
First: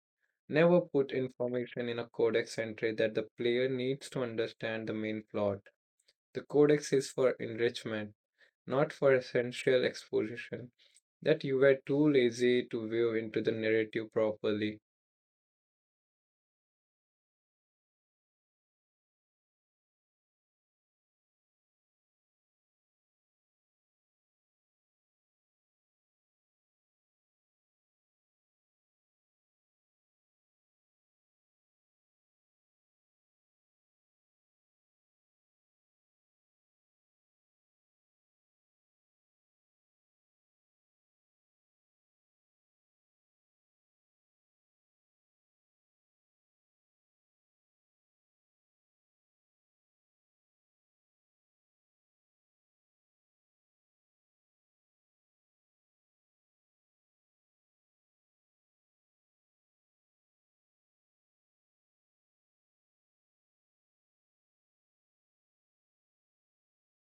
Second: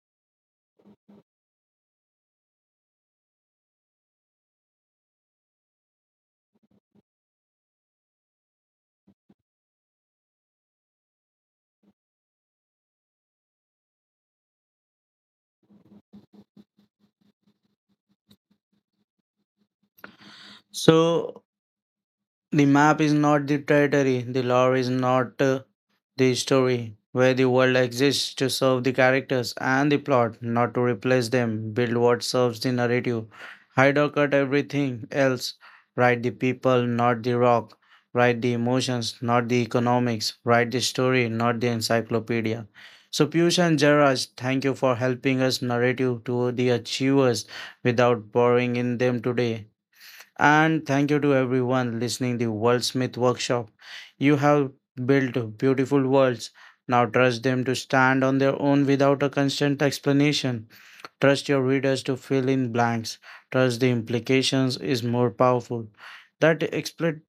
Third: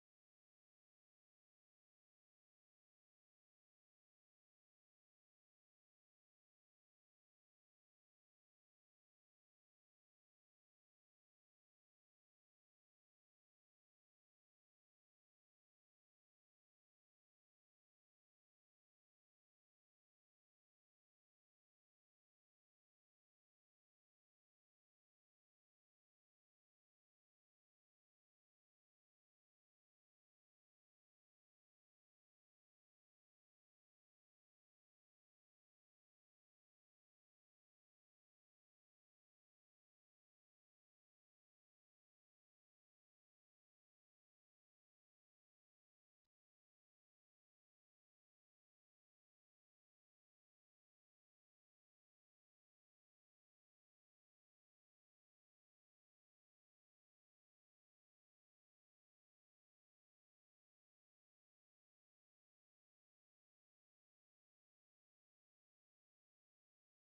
Never put information in a codex entry that the player needs to understand the main plot. The codex is for enrichment, not for essential exposition, that you were too lazy to weave into the narrative properly. So, the map is not the territory, the lore is not the story, where the world exists to serve the characters and the plot, not to replace them, build what serves the narrative, hide or cut everything else, write the people, not the rock, write the emotions, not the economics, write the story, not the encyclopedia. So Piyush and Jarraj, thank you for helping us narrative to the achievers without boring in them today. And thank you to everyone listening the worldsmith Workshop. You have built beautiful worlds. Now trust them to stand on their own without a constant explanation. Trust your readers to fill in blanks. Trust the implications is more powerful. That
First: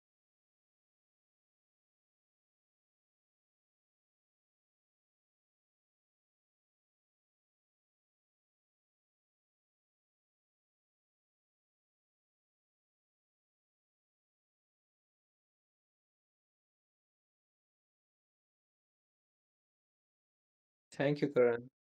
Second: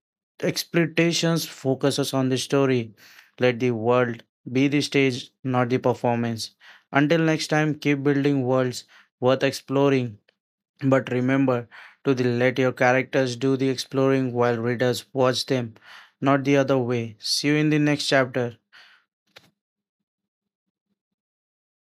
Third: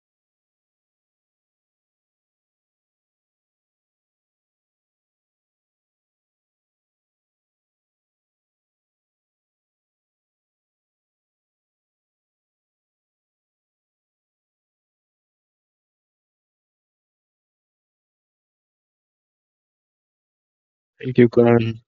exploitations focuses on the story. Let the world be the stage, not the performance. Until next time, keep building worlds worth exploring. But remember to the, let your characters do the exploring while readers watch them, not the other way. See you in the next chapter. If Thank you you, Karan. can